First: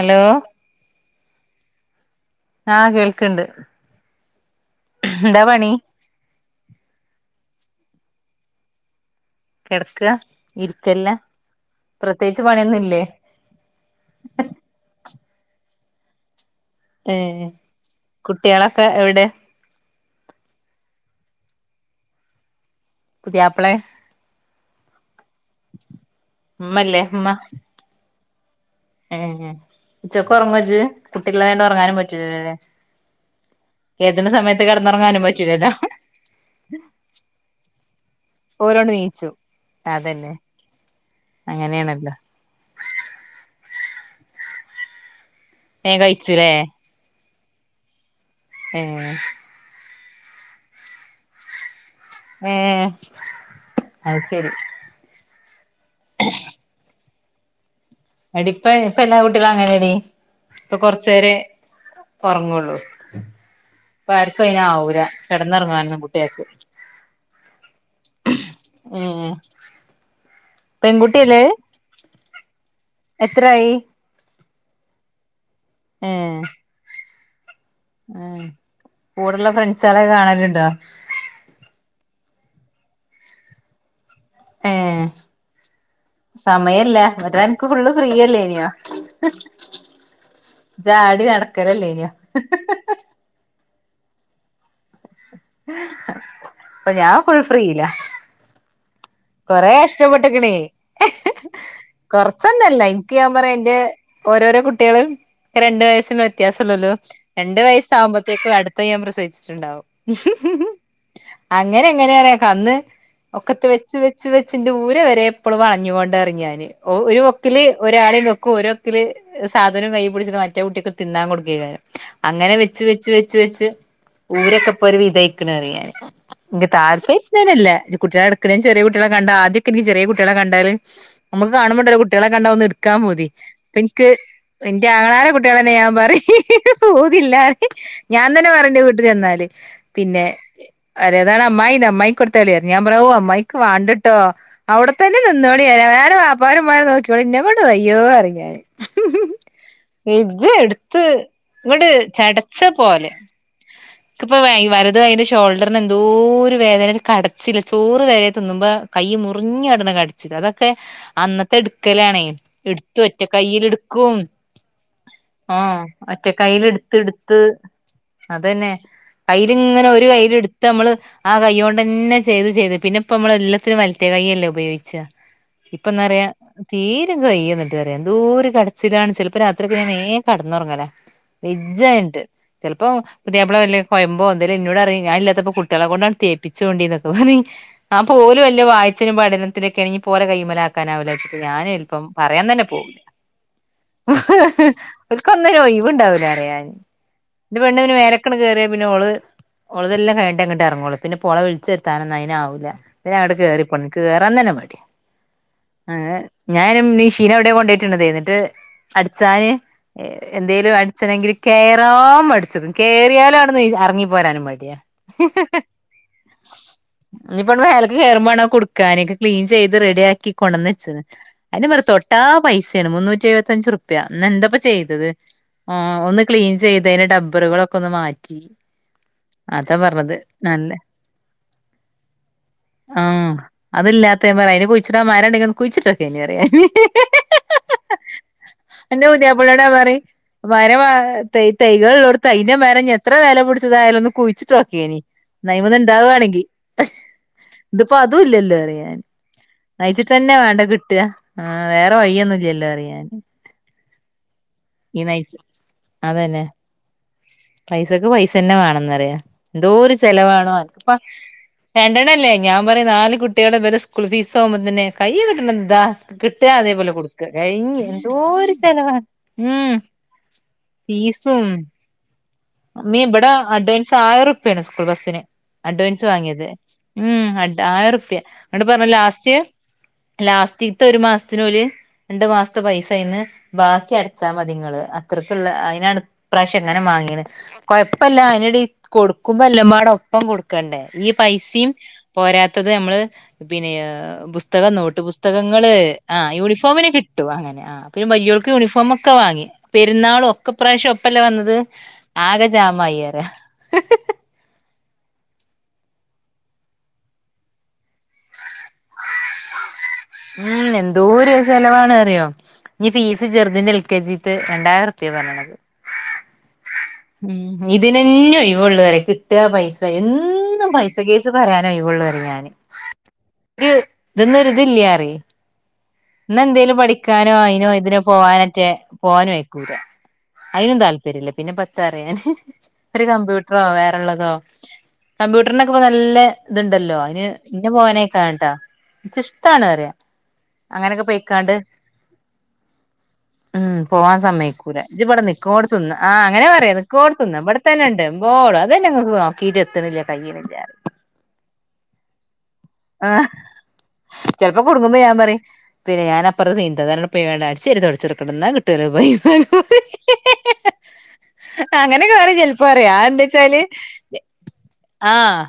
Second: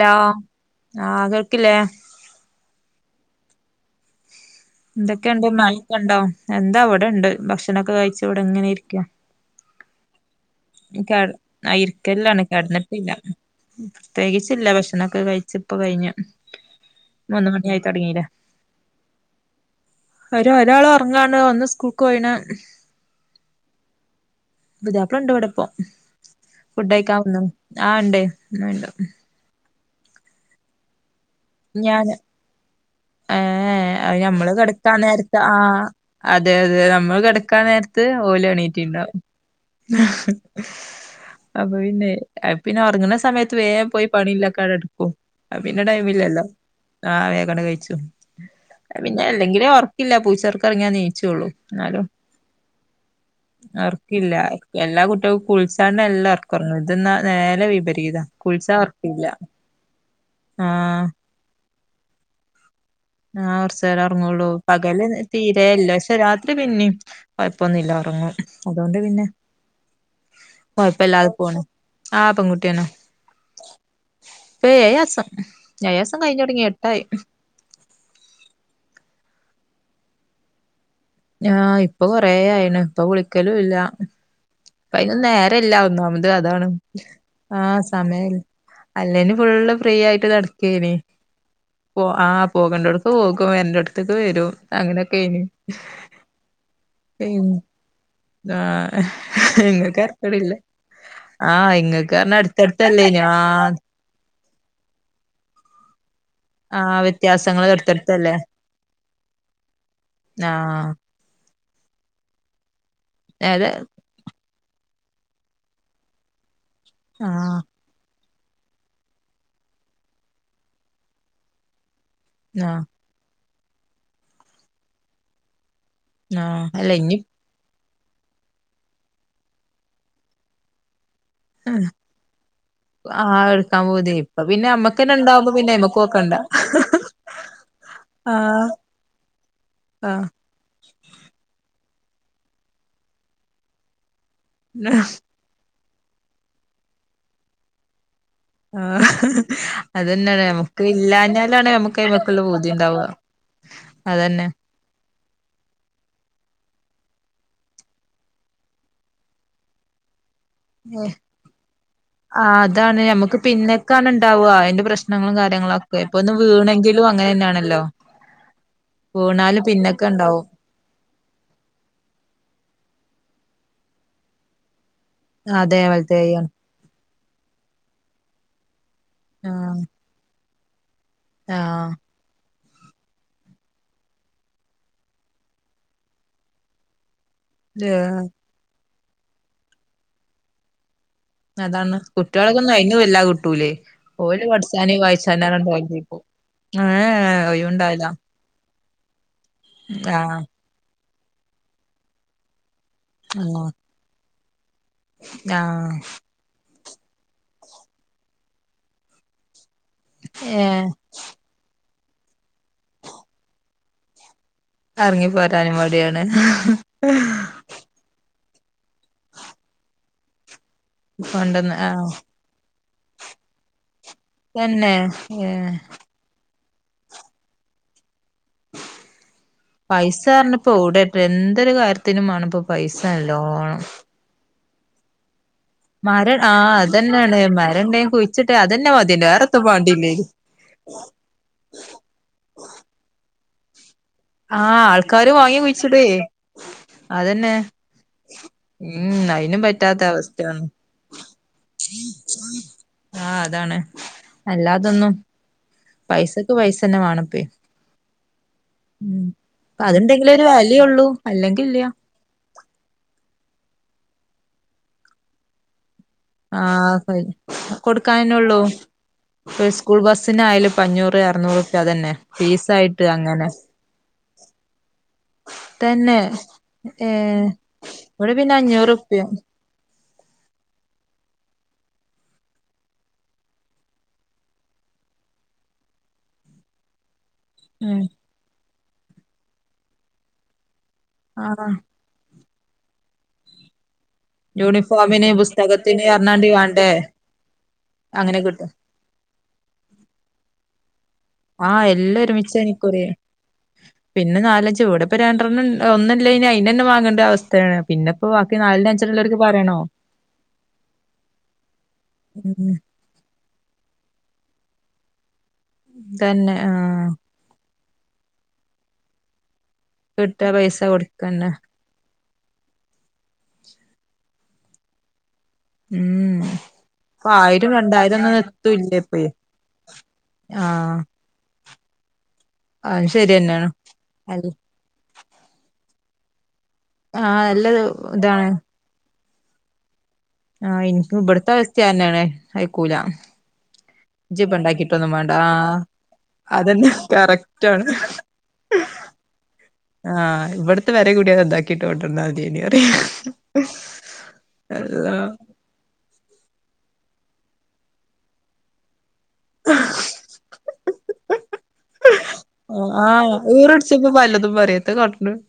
Law ആ കേൾക്കില്ലേ ആ കേൾക്കണ്ട് എന്തൊക്കെയുണ്ട് മഴക്കൊ ഇണ്ടോ എന്താ വടെ ഉണ്ട് ഭക്ഷണൊക്കെ കഴി ച്ചവിടെ ങ്ങനെ ഇരിക്ക കെടക്കാ ഇരിക്കല്ല ഇരിക്കല്ലാണ് പ്രത്യേകിച്ച് പണിയൊന്നുംല്ലേ കിടന്നിട്ടില്ല പ്രത്യേകിച്ചില്ല ഭക്ഷണമൊക്കെ കഴിച്ച ഇപ്പോൾ കഴിഞ്ഞ് ഏ കുട്ട്യാളൊക്കെ എവിടെ അവര് ഒരാള് ഉറങ്ങാണ് ഒന്ന് സ്കൂൾക്ക് പോയിണ് പുതിയാപ്പളെ പുതിയാപ്പ് ഇവിടെണ്ടവിടെപ്പോ ഫുഡ് ഉമ്മല്ലേ കഴിക്കാൻ ഉമ്മ വന്നു ആണ്ടേ ഇല്ല ഉച്ചക്കൊറങ്ങോ ജ് ഞാൻ ഏ അത് ഏതിന്റെ നമ്മള് സമയത്ത് കിടക്കാ കെടന്നുറങ്ങാനും നേരത്തെ ആ പറ്റൂലല്ലോ അതെ അതെ നമ്മള് കിടക്കാൻ നേര ത് ഓലും ഓരോണ്ട് എണീറ്റിണ്ടാവും നീച്ചു അതന്നെ അപ്പൊ പിന്നെ അങ്ങനെയാണല്ലോ പിന്നെ ഉറങ്ങ്ണ സമയത്ത് വേം പോയി പണിയെല്ലാം ക്കട എട്ക്കും അത് പിന്നെ വേം ടൈമില്ലല്ലോ കഴിച്ചുലേ ആ വേ ണ കയ്ച്ചു അത് ഏഹ് പിന്നെ അല്ലെങ്കിലേ ഒർ ഇല്ല പൂച്ചൊർക്കൊറങ്ങ്യാ നീച്ചോള്ളു ന്നാലും ഏഹ് അത് ഒർക്കില്ല ശരി എല്ലാ കുട്ട്യാക്കും കുളിച്ചാണ്ട എല്ല ഒർക്കൊറങ്ങ ഇ ഇതെന്നാ നേരെ വിപരീ അടിപ്പ ഇപ്പ എല്ലാ കുട്ടികളും അങ്ങനേടി ആഹ് ഒർങ്ങോള്ളു ആ കൊറച്ചേരാ ഒറങ്ങൂള്ളു പകല് തീരേല്ല കിടന്നുറങ്ങാനൊന്നും പക്ഷെ കുട്ടികൾക്ക് രാത്രി പിന്നീം കൊഴപ്പൊന്നുല്ല ഒറങ്ങും അതോണ്ട് പിന്നെ ഏഹ് കൊയപ്പല്ലാതെ പെൺകുട്ടിയല്ലേ അത് പോണ് [unintelligible] എത്രായി എ ഏഴാസം ലേസം കയ്ഞ്ഞൊടങ്ങി എട്ടായി കൂടെള്ള ഫ്രണ്ട്സാളെക്കാണല്ണ്ടോ ആ ഇപ്പം കൊറേ ആയീണ് ഇപ്പം വിളിക്കലൂല്ല ഏഹ് പ്പയ്നൊന്നും നേരല്ല ഒന്നാമത് അതാണ് സമയല്ല മറ്റേ ആ അനക്ക് ഫുള്ള് സമയം ഫ്രീയല്ലേനിയോ അല്ലേലും ഫുള്ള് ഫ്രീയായിട്ട് ഇജ്ജ് നടക്കേനി ആടി പോ നടക്കലല്ലേനിയോ ആ പോകണ്ടോട്ക്ക് പോവും വരണ്ടോട് ഇന്ന് വരോ അങ്ങനൊക്കേനി പ്പം ഞാൻ ഫുൾ ഫ്രീലാ ആ കാെറേ കഷ്ടപ്പെട്ട്ക്ക്ണേ ആഹ് ഇങ്ങക്ക് പറഞ്ഞ കൊർച്ചൊന്നു അല്ല ൻക്ക് അടുത്തടുത്തല്ലേനോ ഞാൻ പറയ ഇന്റെ ആഹ് ഓരോരോ കുട്ടികള് ക്കെരണ്ട് വയസ്സ് വെ ത്യാസല്ലെള്ളൂ ആഹ് രണ്ട് വ്യത്യാസങ്ങള് അടുത്തടുത്തല്ലേ വയസാവുമ്പത്തേക്കും അട്ത്തെ ഞാൻ പ്രസവിച്ച്ട്ട്ണ്ടാവും ഹും ഹു ഹും ആഹ് അങ്ങനെങ്ങനെറിയോ കന്ന് ഒക്കെട്ട് ഏത് വെച്ച് വെച്ച് വെ ച്ച്ന്റെ ഊര വരെ ഇപ്പളും വളഞ്ഞ് കോണ്ടാറിം ഞാന് ഒ ആഹ് ഒരൊക്കില് ഒരാളിം വെ ക്കും ഒരൊക്ക്‌ല് സാധനും കയ്യീ പുട്ച്ച്ട്ട് മറ്റേ കുട്ടിക്ക് തിന്നാൻ കൊട്ക്കേയ്ക്കാരം അങ്ങനെ വെച്ച് ആഹ് വെച്ച് വെച്ച് വെച് ഊരൊക്കെപ്പൊര് വിധയ്ക്ക്ണ്റിം ഞാന് ആഹ് അല്ല ഇനി [unintelligible] കുട്ട്യാളെട്ക്ക്ണെ ൻ ചെറ്യേ കുട്ട്യേളെകണ്ടാ ആദ്യക്കെൻക്ക് ചെറ്യേ കെട്ട്യേളെ കണ്ടാല് കാണുമ്പല്ലോ കുട്ടിയേളെക്കെ കണ്ടാ ഒന്ന്ട്ക്കാൻ പൂതി ആഹ് എടുക്കാൻ പ്പൻക്ക് പൂതി ഇപ്പൊ പിന്നെ ഇന്റെ അമ്മക്കന്നെ ആങ്ങളാരെ ഇണ്ടാവുമ്പോ കൂട്ട്യാളെന്നെ പിന്നെ ഞാൻ അയ്മക്ക് പറിം നോക്കണ്ട പൂതില്ലാറിം ഞാൻ തന്നെ ആഹ് പറിം ന്റെ വീട്ട് ചെന്നാല് പിന്നെ രേതാണമ്മായിണ്ട് അമ്മായി കൊട്ത്താളിറ്ഞ്ഞ് ഞാപറ്ഞ്ഞ് ഓ അമ്മായിക്ക് വാണ്ട ട്ടോ അവ്ടെ ആഹ് തന്നെ നിങ്ങോളി [unintelligible] പ്പാരും മ്മാരും നോക്ക്യാേളി ഇന്നെ കൊണ്ട് വയ്യോറിം ആഹ് അതന്നെയാണ് നമുക്ക് ഇജെട്ത്ത് ഇല്ലാഞ്ഞാലാണ് ങ്ങട്ട് നമുക്ക് അയ്മക്കുള്ള ചടച്ച പൂതി ഉണ്ടാവുക പോലെ ക്ക്പ്പം അതന്നെ വ വലത് കയ്യിന്റെ ഷോ ഷോൾഡെർന് എന്തോര് വേദനെ ഒരു കടച്ചില് ചോറ് വരെ തിന്നുമ്പ കയ്യ് മുറിഞ്ഞാട്ണ ക ചിലതൊക്കെ ന്നത്തെട്ക്കലാണേ ആഹ് ഇട്ത്ത് അതാണ് നമുക്ക് പിന്നക്കാണ് ഒച്ചക്കയ്യില്ട്‌ക്കും ഉണ്ടാവുക അതിന്റെ പ്രശ്നങ്ങളും ആ കാര്യങ്ങളൊക്കെ ഇപ്പൊ ഒറ്റ ഒന്ന് വീണെങ്കിലും അങ്ങനെ കയ്യില്ട്ത്ത്ട്ത്ത് തന്നെയാണല്ലോ അതന്നെ വീണാലും അയല്ങ്ങനെ പിന്നൊക്കെ ഒര് ഉണ്ടാവും കയ്യില്ട്ത്തമ്മള് ആ കയ്യോണ്ടെന്നെ ചെയ്ത് ചെയ്ത് പിന്നെപ്പോ ഇപ്പം അമ്മൾ എല്ലത്തിനും വൽത്തെ കയ്യ്‌ അല്ലെ ഉപയോഗിച്ചാ ഇപ്പം ഇന്ന് അതേപോലത്തെ പറിയാ ചെയ്യണം തീ രെ വയ്യാ ഇന്നട്ട് പറിയാ എന്തോര് കട് ച്ചിലാൺ ചെൽപ്പം രാത്രി ഒക്കെ ആഹ് ഞാൻ വേം കട്ക്കും ന്നൊർങ്ങലാ ആഹ് വെജ്ജായ്ട്ട് ചെൽപ്പം പുതിയാപ്പ്ള വല്ല കൊയ്മ്പോ എന്തെലും ഇന്നോട് പറിം ഞാ ഇല്ലാത്തപ്പം കുട്ടാളെ കൊണ്ടാണ്ട് തെപ്പിച്ചോണ്ടിന്ന് [unintelligible] പറിം ഏഹ് ഓൽ വല്ലിയ വാ ച്ചലും പഠനത്തിലൊക്കെയാണങ്കി ഇപ്പം ഓലെ കയ്യിമ്മെൽ ആ ക്കാനാവൂലാ അതാണ് കുട്ടിയാളെക്കൊന്ന് അയിന് വല്ലാതെ കിട്ടുലെയ് ഓര് പഠിച്ചാൻ വായിച്ചാൻ ഓൽക്കൊന്നിനും പർഞ്ഞ്ട്ട് ഓൽ പൊയ്ക്കോളും ഒഴിവുണ്ടാവൂല പറയാന് ഏ ഏ ന്റെ ഒഴിവ് പെണ്ണിന് ഇണ്ടാവുലാ മേലക്കണ് കേറിയ പിന്നെ ഓൾ ഓളതെല്ലാം കഴിഞ്ഞിട്ടെ ഇങ്ങട്ട് എറങ്ങൊള്ളു പിന്നെപ്പം ഓളെ വിൾച്ചെര്ത്താൻ ഒന്നും അയ്ൻ ആവുലാ പിന്നെ അങ്ങട്ട് കേറി ആഹ് പോണ്ടെ ഇക്ക് കേറാൻ തന്നെ മടി മടി ആഹ് അങ്ങനെ ഞാ അയ്ൻ ഉം മിഷീൻ അയുടെ കൊണ്ടെയ്ട്ട്ണതെ ഇന്നട്ട് അട്ച്ചാൻ എ എന്തെലും ഏഹ് അട്ച്ചണെങ്കിൽ കെയർ ല്ലോം പട്ച്ച്ക്ക്ൺ കേറിയാൽ അയുട്ന്ന് എറങ്ങി പോരാനും മടി ടിയാ എറങ്ങി പോരാനും മടിയാണ് ഇഞ്ഞ്പ്പം ഇങ്ങട്ട് മേലക്ക് കേറും മാണം കുട്ക്കാൻ ഒക്കെ ക്ലീൻ ചെയ്ത് റെഡിയാക്കി ഒന്ന് അത് കൊണ്ടന്ന് മ്മെണ് ആഹ് തൊട്ടാ പൈസ മുന്നൂറ്റി എഴുപത്തഞ്ചുർ പ്യാ ഇന്ന് എന്താപ്പം തന്നെ ചെയ്തത് ഓ ഏഹ് ഒന്ന് ക്ലീൻ ചെയ്തെയ്ന് ടബ്ബർകൾ ഒക്കെ ഒന്ന് മാറ്റി അതാ പറഞ്ഞത് നല്ല പൈസറഞ്ഞപ്പോ ഇവിടെ എന്തൊരു കാര്യത്തിനും ആണപ്പോ പൈസല്ലോണം മരണ്ടേ കുയിച്ചിട്ടൊക്കെനിറിയ അതന്നെയാണ് മരം ഉണ്ടെങ്കി കുഴിച്ചിട്ടെ അതന്നെ എന്റെ മതിയല്ലോ പുതിയപ്പളനോട് വേറെത്തും ഞാ പറയു വാണ്ടില്ലേനി മരം വാങ്ങ തൈ തൈകൾള്ളോട്ത്ത് അയ്ൻ്റെ മരം ഞ്ഞി എത്ര വെലപുടിച്ച തായിരുന്നു ആഹ് ആൾക്കാര് വാങ്ങി കുഴിച്ചുടേ അതന്നെ ഉം അയ്നും പറ്റ നയിച്ചിട്ട്ന്നെ വേണ്ട കിട്ട. ആ വേറെ വഴിയൊന്നുംല്ലല്ലോ അറിയാന് [inaudible] അല്ലാതൊന്നും അതന്നെ പൈസക്ക് പൈസന്നെ വേണപ്പേ പൈസക്ക് പൈസന്നെ വേണംന്ന്റിയ ഉം എന്തോരു അതുണ്ടെങ്കിലേ ഒരു ചെലവാണോ അതിപ്പ വെലയുള്ളൂ അല്ലെങ്കി ഇല്ല രണ്ടണല്ലേ ഞാൻ പറയും നാല് കുട്ടി കുട്ട്യാൾടെ ഇവരെ സ്കൂൾ ഫീസ് ആകുമ്പോ തന്നെ കൈയ് കിട്ടണ ദാ കിട്ടാ അതേപോലെ ആഹ് കൊടുക്ക. കഴിഞ്ഞ്, എന്തോര് ചെലവാണ്. ഫ ഉം സ്കൂൾ ബസ് ന്നെ ആയിര അഞ്ഞൂറ് അറുന്നൂറ്പ്പ്യ അതന്നെ മീ ഫീസായിട്ട് ഇവിടെ അങ്ങനെ അഡ്വാൻസ് ആയിരൂർപ്യാണ് സ്കൂൾ ബസിന്. അഡ്വാൻസ് തന്നെ വാങ്ങിയത്. ഏ ഉം ആയിരുർപ്യ ഇവിടെ പിന്നെ എന്ന്ട്ട് പറഞ്ഞ അഞ്ഞൂറുപ്യ ലാസ്റ്റ് ലാസ്റ്റിത്തെ ഒരു മാസത്തിനോല്, രണ്ടു മാസത്തെ പൈസ അയിന്ന്, ബാക്കി അടച്ചാ മതിങ്ങള് അത്രക്കുള്ള അയ്നാണ് ഇപ്രാവശ്യം ഇങ്ങനെ മാങ്ങീണ് ഉം കൊഴപ്പല്ല അയ്നെടി കൊടുക്കുമ്പോ എല്ല മാട ഒപ്പം കൊടുക്കണ്ടേ ഈ ആഹ് പൈസയും പോരാത്ത ത്തത് നമ്മള് പിന്നെ പുസ്തകം നോട്ട് യൂണിഫോമിന് പുസ്തകങ്ങള് പുസ്തകത്തിന് ആ പറഞ്ഞാണ്ട് യൂണിഫോമിന് വാണ്ടേ കിട്ടും അങ്ങനെ ആ പിന്നെ അങ്ങനെ വയ്യോൾക്ക് കിട്ടും യൂണിഫോമ ഒക്കെ വാങ്ങി പെരുന്നാളും ഒക്കെ പ്രാഷം പ്പല്ല വന്നത് ല് ആകെ ഒരുമിച്ചേനി ജാമായി ഇക്കുറി പറയാ പിന്നെ നാലഞ്ച് ഇവടപ്പ രണ്ട്രൺ ഒന്നല്ല ഇനി അയ്ന്റന്നെ വാങ്ങണ്ട അവസ്ഥേണ് പിന്നെപ്പോ ബാക്കി നാലൺ അഞ്ചണ്ണള്ളോർക്ക് പറയണോ ഉം എന്തോരു ചെലവാണ് അറിയോ ഉം ഇഞ്ഞി ഫീസ് ചെർ അതിൻ്റെ എൽ കെ ജി ത്തെ രണ്ടായിരം ഉർപ്യ പർനണത് തന്നെ ആഹ് ഉം ഇഞ് ഇതിനെന്നെ ഒയിവോള്ളു പറെയ് കിട്ടാ പൈ കിട്ടാ എന്നും പൈസ കേസ് കൊടുക്കന്നെ പറയാനെ ഒഴിവൊള്ളു പറിം ഞാന് രു ഇത് ന്നൊര് ഇതില്ലാറെയ്‌ ഉം ഇന്നാ എന്തേലും ഇപ്പ പഠിക്കാനോ അയിനോ ആയിരം ഇതിനോ രണ്ടായിരം ഒന്നും പോവാനെറ്റെ എത്തൂല്ല ഇപ്പേ പോവാനും അയ്ക്കൂല അയിനും ആഹ് താല്പര്യം ഇല്ല പിന്നെ ത്തറയാൻ ഒര് അത് കമ്പ്യൂട്ടറോ ശരിയെന്നാണ് വേറെള്ളതോ അൽ കമ്പ്യൂട്ടർനൊക്കെ ഇപ്പം ന നല്ലെ ഇത്ണ്ടല്ലോ അയിന് ആഹ് നല്ല ഇന്റെ മോൻ അയ്ക്കണട്ടോ ഇച്ച് ഇഷ് ത്താണ് അറ്യ ആ ഇൻക് ഇബട്ത്തെ അവസ്ഥ ന്നെയാണ് അയക്കൂല ഉം പോവാൻ ഇജ്ജിപ്പ സമ്മയ്കൂല ഇജ്ജ് ഉണ്ടാക്കിട്ടൊന്നും പ്പടെ വേണ്ട നിക്കോടത് ആഹ് നിന്നോ ആ അങ്ങനെ പർ പ്പെ അതന്നെ നിക്കോട്ത് ന്നൊ കറക്റ്റ് ആണ് ഇവിടെത്തന്നെ ണ്ട് എമ്പോളു അതന്നെ [unintelligible] നോക്കിട്ട് എത്ണില്ല കയ്യിണ്ല്ല കിട്ടോട്ടന്നാ ആ ചെൽപ്പോ കൊടുങ്ങുമ്പോ ഞാൻ അള്ളാ പറയും പിന്നെ ഞാന് അട്ചാരി തൊട്ച്ചെടുക്ണ്ട് ന്ന കിട്ടുലൊ പോയി അങ്ങനെക്കെപറിം ചെൽപ്പോ അറിയാ ആഹ് എന്താ ച്ചാല് ഈറടിച്ചപ്പോ പലതും പറയും എത്ത കാട്ട്ണ് ആഹ്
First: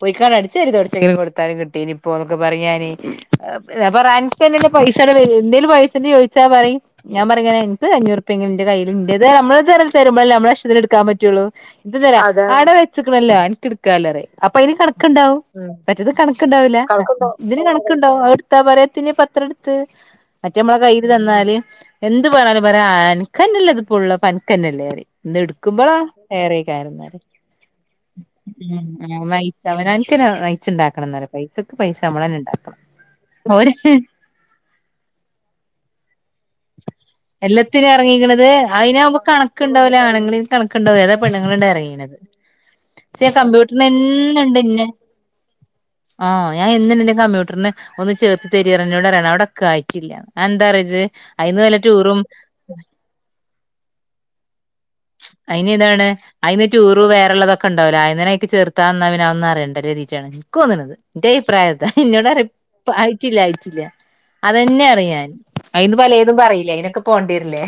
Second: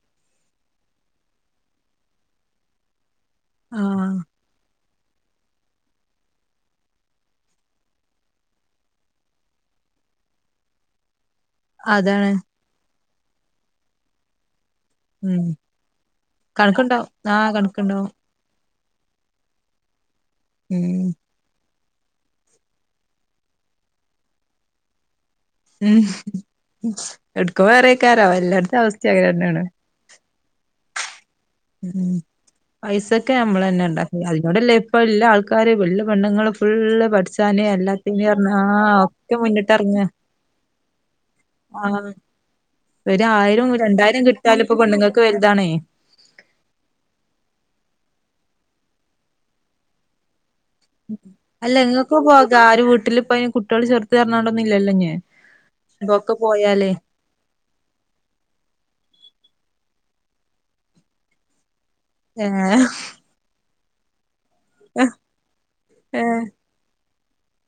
പൊയിക്കാട് അട്ചാരിതൊട് ന്തെങ്കിലും കൊടുത്താലും കിട് ഇനിയിപ്പോന്നൊക്കെ പറയാന് [unintelligible] ആഹ് പ്പറൻക്ക്‌ന്തിന്റെ പൈസടെ പേരിന്തേലും പൈസന്റെ ചോദിച്ചാ പറയും ഞാ പറയും എൻക്ക് രു അഞ്ഞൂറുപ്പ്യ ങ്ങെ ന്റെ കയ്യില് ന്റത് നമ്മള്ത് രൽ തരുമ്പോള്ള നമ്മളെ ഇഷ്ടത്തിനെ എടുക്കാ പറ്റുള്ളു ഇപ്പതര അതാണ് അതാ [unintelligible] എൻക് ഇട്കാലോറിയ പൈന് കണക്ണ്ടാവു ഉം മറ്റേത് കണക്ക്‌ ണ്ടാവില്ല കണക്കുണ്ടാവും ആഹ് ഇതിന് കണക്ണ്ടോ കണക്കുണ്ടാവും അഹ്ടുത്താ ട പറയത്തിഞ് പത്ര എടുത്ത് മറ്റേമ്മളെ ഉം കയ്യിൽ തന്നാല് എന്ത് പറഞ്ഞാലും പറയാ ആൻകെന്നല്ലേത് ഫുൾ പൻക്കന്നല്ലേ അറി ഇന്ന് എടുക്കുമ്പളാ ഉം ഏറെയ്കാരം പർയ എടുക്കുമ്പോ വേറെക്കാരം എല്ലാടത്തെ അവസ്ഥ അങ്ങനെ [unintelligible] തന്നെയാണ് അവനാൻക്കന്നെ ച്ണ്ടാക്കണന്നലും ഉം പൈസക്കെ ഓര് നമ്മളന്നെ ണ്ടാക് അതിനോടല്ലെ ഇപ്പൊ എല്ലാ ആൾക്കാര വല്ല പെണ്ണങ്ങളും എല്ലത്തിനും എറങ്ങിക്ണത് ആ അയിനഉമ്പ ഒക്കെ കണക്ണ്ടാവുല മുന്നിട്ടെറങ്ങാ ആണുങ്ങളെൽ കണക്ണ്ടാവ് എതാ പെണ്ണുങ്ങള്ണ്ട് ആ എറങ്ങീണത് ഫ്യ ഒരായിരം രണ്ടായിരം കമ്പ്യൂട്ടർനെന്നെണ്ട് കിട്ടിയാലും ഇപ്പൊ ന്നെ പെണ്ണുങ്ങൾക്ക് വലുതാണേ ആഹ് ഞാ എന്ന്ണ്ട് ഇന്നെ കമ്പ്യൂട്ടറിന് ഒന്ന് ചേർത്ത് തരി യറിഞ്ഞിൂടെ അറിയണം അവിടെ ഒക്കെ ആയിട്ടില്ല അഹ് എന്താറി ഇജ്ജ് ഹ് നല്ല അല്ല ഇങ്ങക്ക് ടൂറും പോകാ ആര് വീട്ടില് ഇപ്പ അയിന് കുട്ടികള് ചെറുത് പറഞ്ഞോണ്ടൊന്നും ഇല്ലല്ലോ ഇഞ്ഞ് അയിന് താണ് ഇതൊക്കെ അയിന് പോയാലേ ടൂർ വേറെള്ളതൊക്കെണ്ടാവ് ലെ അയിന്നനയ്ക് ചേർത്താന്ന പിന്നെ അ ഒ ന്നറേണ്ടര് രീചേണ് ക്കോന്ന്ണത് ന്റെയിപ്രായത് ദ ഏ ഇന്നോടറിം പൊ അയിട്ടില്ല അയിച്ചില്ല അതെന്നെ അറിയാൻ അയില് പലേ ഏ ത് പറയില്ല അയിനൊക്കെ പോണ്ടീരില്ലേ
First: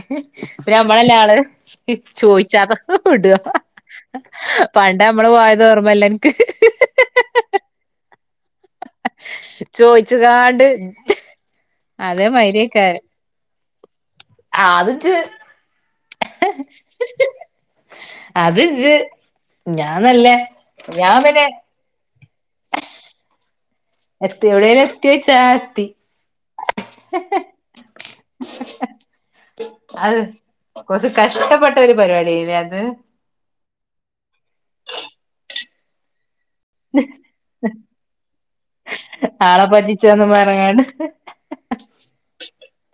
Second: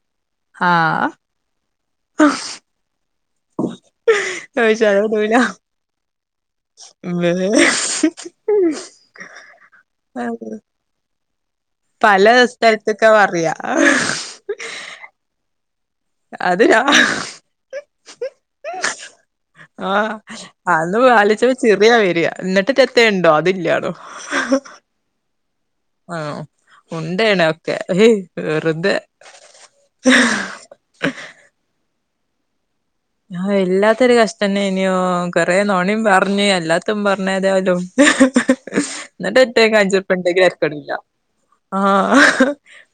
ആ പി അമ്മളല്ല ആള് ചോയിച്ചാത വിട പണ്ട് നമ്മള് പോയത് ഓർമ്മ എല്ലൻ വ അ ചോയിച്ചുകാണ്ട് പല അതേ മാതിരിയേക്കാരം സ്ഥലത്തൊക്കെ വ യാ അത് ഇജ്ജ് അത് അത് ഇജ്ജ് ഞാൻ ആഹ നല്ല അന്ന് ഞാൻ പിന്നെ പാലിച്ചപ്പോ ചെറിയാ വരിയാ എന്നിട്ട് രെത്തുണ്ടോ അതില്ല എത്തി എവിടെ എത്തി വച്ചാ ആഹ ഉണ്ടേണ ഒക്കെ വെറുതെ പരിപാടിയല്ലേ അത് ആ എല്ലാത്തൊരു കഷ്ടന്നെ ഇനോ കൊറ നോണിയ പറഞ്ഞ അല്ലാത്തും പറഞ്ഞതാലോ എന്നിട്ട്റ്റ ആളെ പറ്റിച്ചാന്നും പറഞ്ഞ്ങ്ങാണ്ട് കഞ്ചൂർപ്പക്കില്ല ആ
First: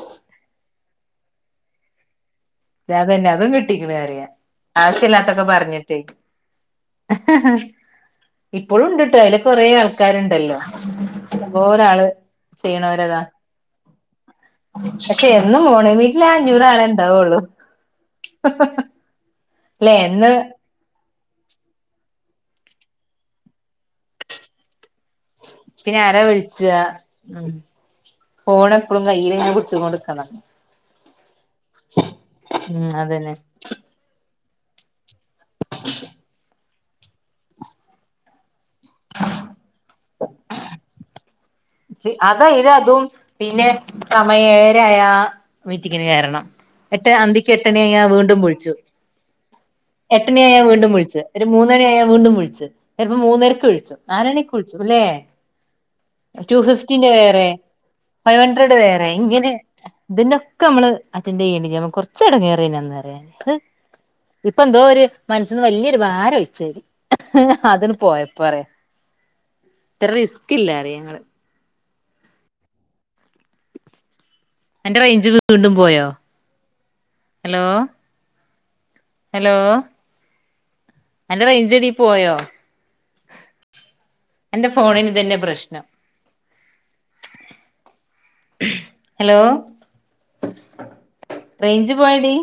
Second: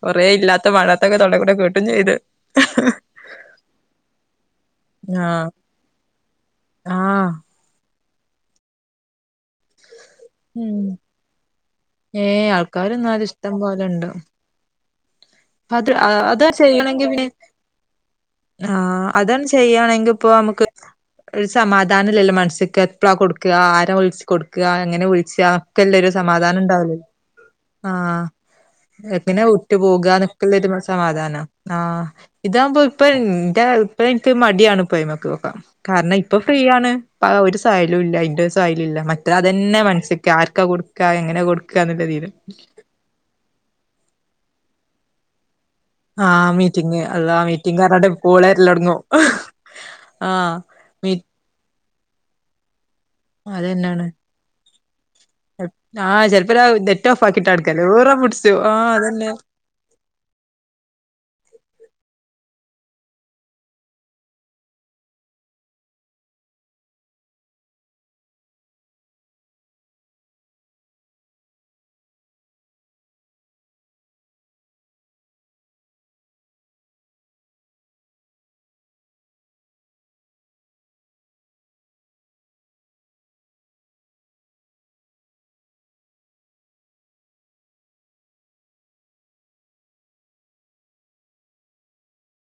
കൊറെ ഇല്ലാത്ത മണ അതൊക്കെ തട കൂടെ ക കേട്ടും ചെയ്ത് അതന്നെ അതും കിട്ടിക്കണ അറിയ ലത്തൊക്കെ ആഹ് പറഞ്ഞിട്ട് ആഹ് ഇപ്പോഴും ഉണ്ട്ട്ടാ അല കൊറേ ആൾക്കാരുണ്ടല്ലോ ഉം അപ്പോ ഒരാള് ഏഹ് ആൾക്കാര് ചെയ്യണവരതാ എന്നാലും ഇഷ്ടം പോലെണ്ട് ഉ പക്ഷെ എന്നു അത് പോണേ വീട്ടിലെ അഞ്ഞൂറ് ആളെ ഉണ്ടാവുള്ളു ആഹ അതന്ന ചെയ്യണെങ്കിപ്പോ എന്ന് നമുക്ക് ഒരു സമാധാനംല്ലല്ലോ മനസ്സക്ക് എപളാ കൊടുക്കുക ആര ഒളിച്ചച്ച് കൊടുക്കുക അങ്ങനെ പിന്നെ വിളിച്ചല്ലരു ആരാ സമാധാനം വിളിച്ച ഉണ്ടാവല ഉം ആ ഫോൺ എപ്പഴും കയ്യില് എങ്ങന ഇങ്ങനെ ഒട്ടു പോക പിടിച്ചുകൊണ്ടിക്കണം [unintelligible] സമാധാനം ആ ഇതാകുമ്പോ ഉം ഇപ്പ അതന്നെ എൻ്റ ഇപ്പ എക്ക് മടിയാണ് പോയമ കാരണം ഇപ്പം ഫ്രീയാണ് ഒരു സലം ഇല്ല അതിന്റെ [unintelligible] മറ്റ അതന്നെ മനസ് ആർക്കാ കൊടുക്കാ എങ്ങനെയാ കൊടുക്ക കൊടുക്കാന്ന്ള്ളതീല് അത ഇത് അതും പിന്നെ സമയ ആയ മീറ്റിങ്ങിന് കാരണം ആഹ് മീറ്റിംഗ് എട്ട് അള്ളാ അന്തിക്ക് എട്ടണി മീറ്റിംഗ് ആ ഞാൻ പറഞ്ഞാണ്ട് വീണ്ടും കോള് വിളിച്ചു വരലൊടങ്ങും എട്ടണി ആ ആഹ് ഞാൻ വീണ്ടും മി വിളിച്ചു ഒരു മൂന്നണി ആയ വീണ്ടും കുഴിച്ച് ചിലപ്പോ മൂന്നരയ്ക്ക് എഴിച്ചും അതന്നെയാണ് നാല്മണിക്ക് കു സുഗുല്ലേ ആഹ് ചെലപ്പോ ടു നെറ്റ് ഫിഫ്റ്റീന്റെ ഓഫ് വേറെ ആക്കിട്ടാ എടുക്കല് ഈറം ഫൈവ് പിടിച്ചു ഹൻഡ്രെഡ് ആഹ് വേറെ അതന്നെ ഇങ്ങനെ ഇതിനൊക്കെ നമ്മള് [unintelligible] കുറച്ച് ഇടങ്ങേറായി അന്നേരം അത് ഇപ്പ എന്തോ ഒരു മനസിൽന്ന് വലിയൊരു ഭാരം ഒഴിച്ചരി അതിന് പോയപ്പോ പറയാ ഇത്ര റിസ്ക് ഇല്ലരുന്നു ഞങ്ങള് എന്റെ റേഞ്ച് വീണ്ടും പോയോ ഹലോ ഹലോ എന്റെ റേഞ്ച് എടി പോയോ എന്റെ ഫോണിന് തന്നെ പ്രശ്നം ഹലോ റേഞ്ച് പോയടി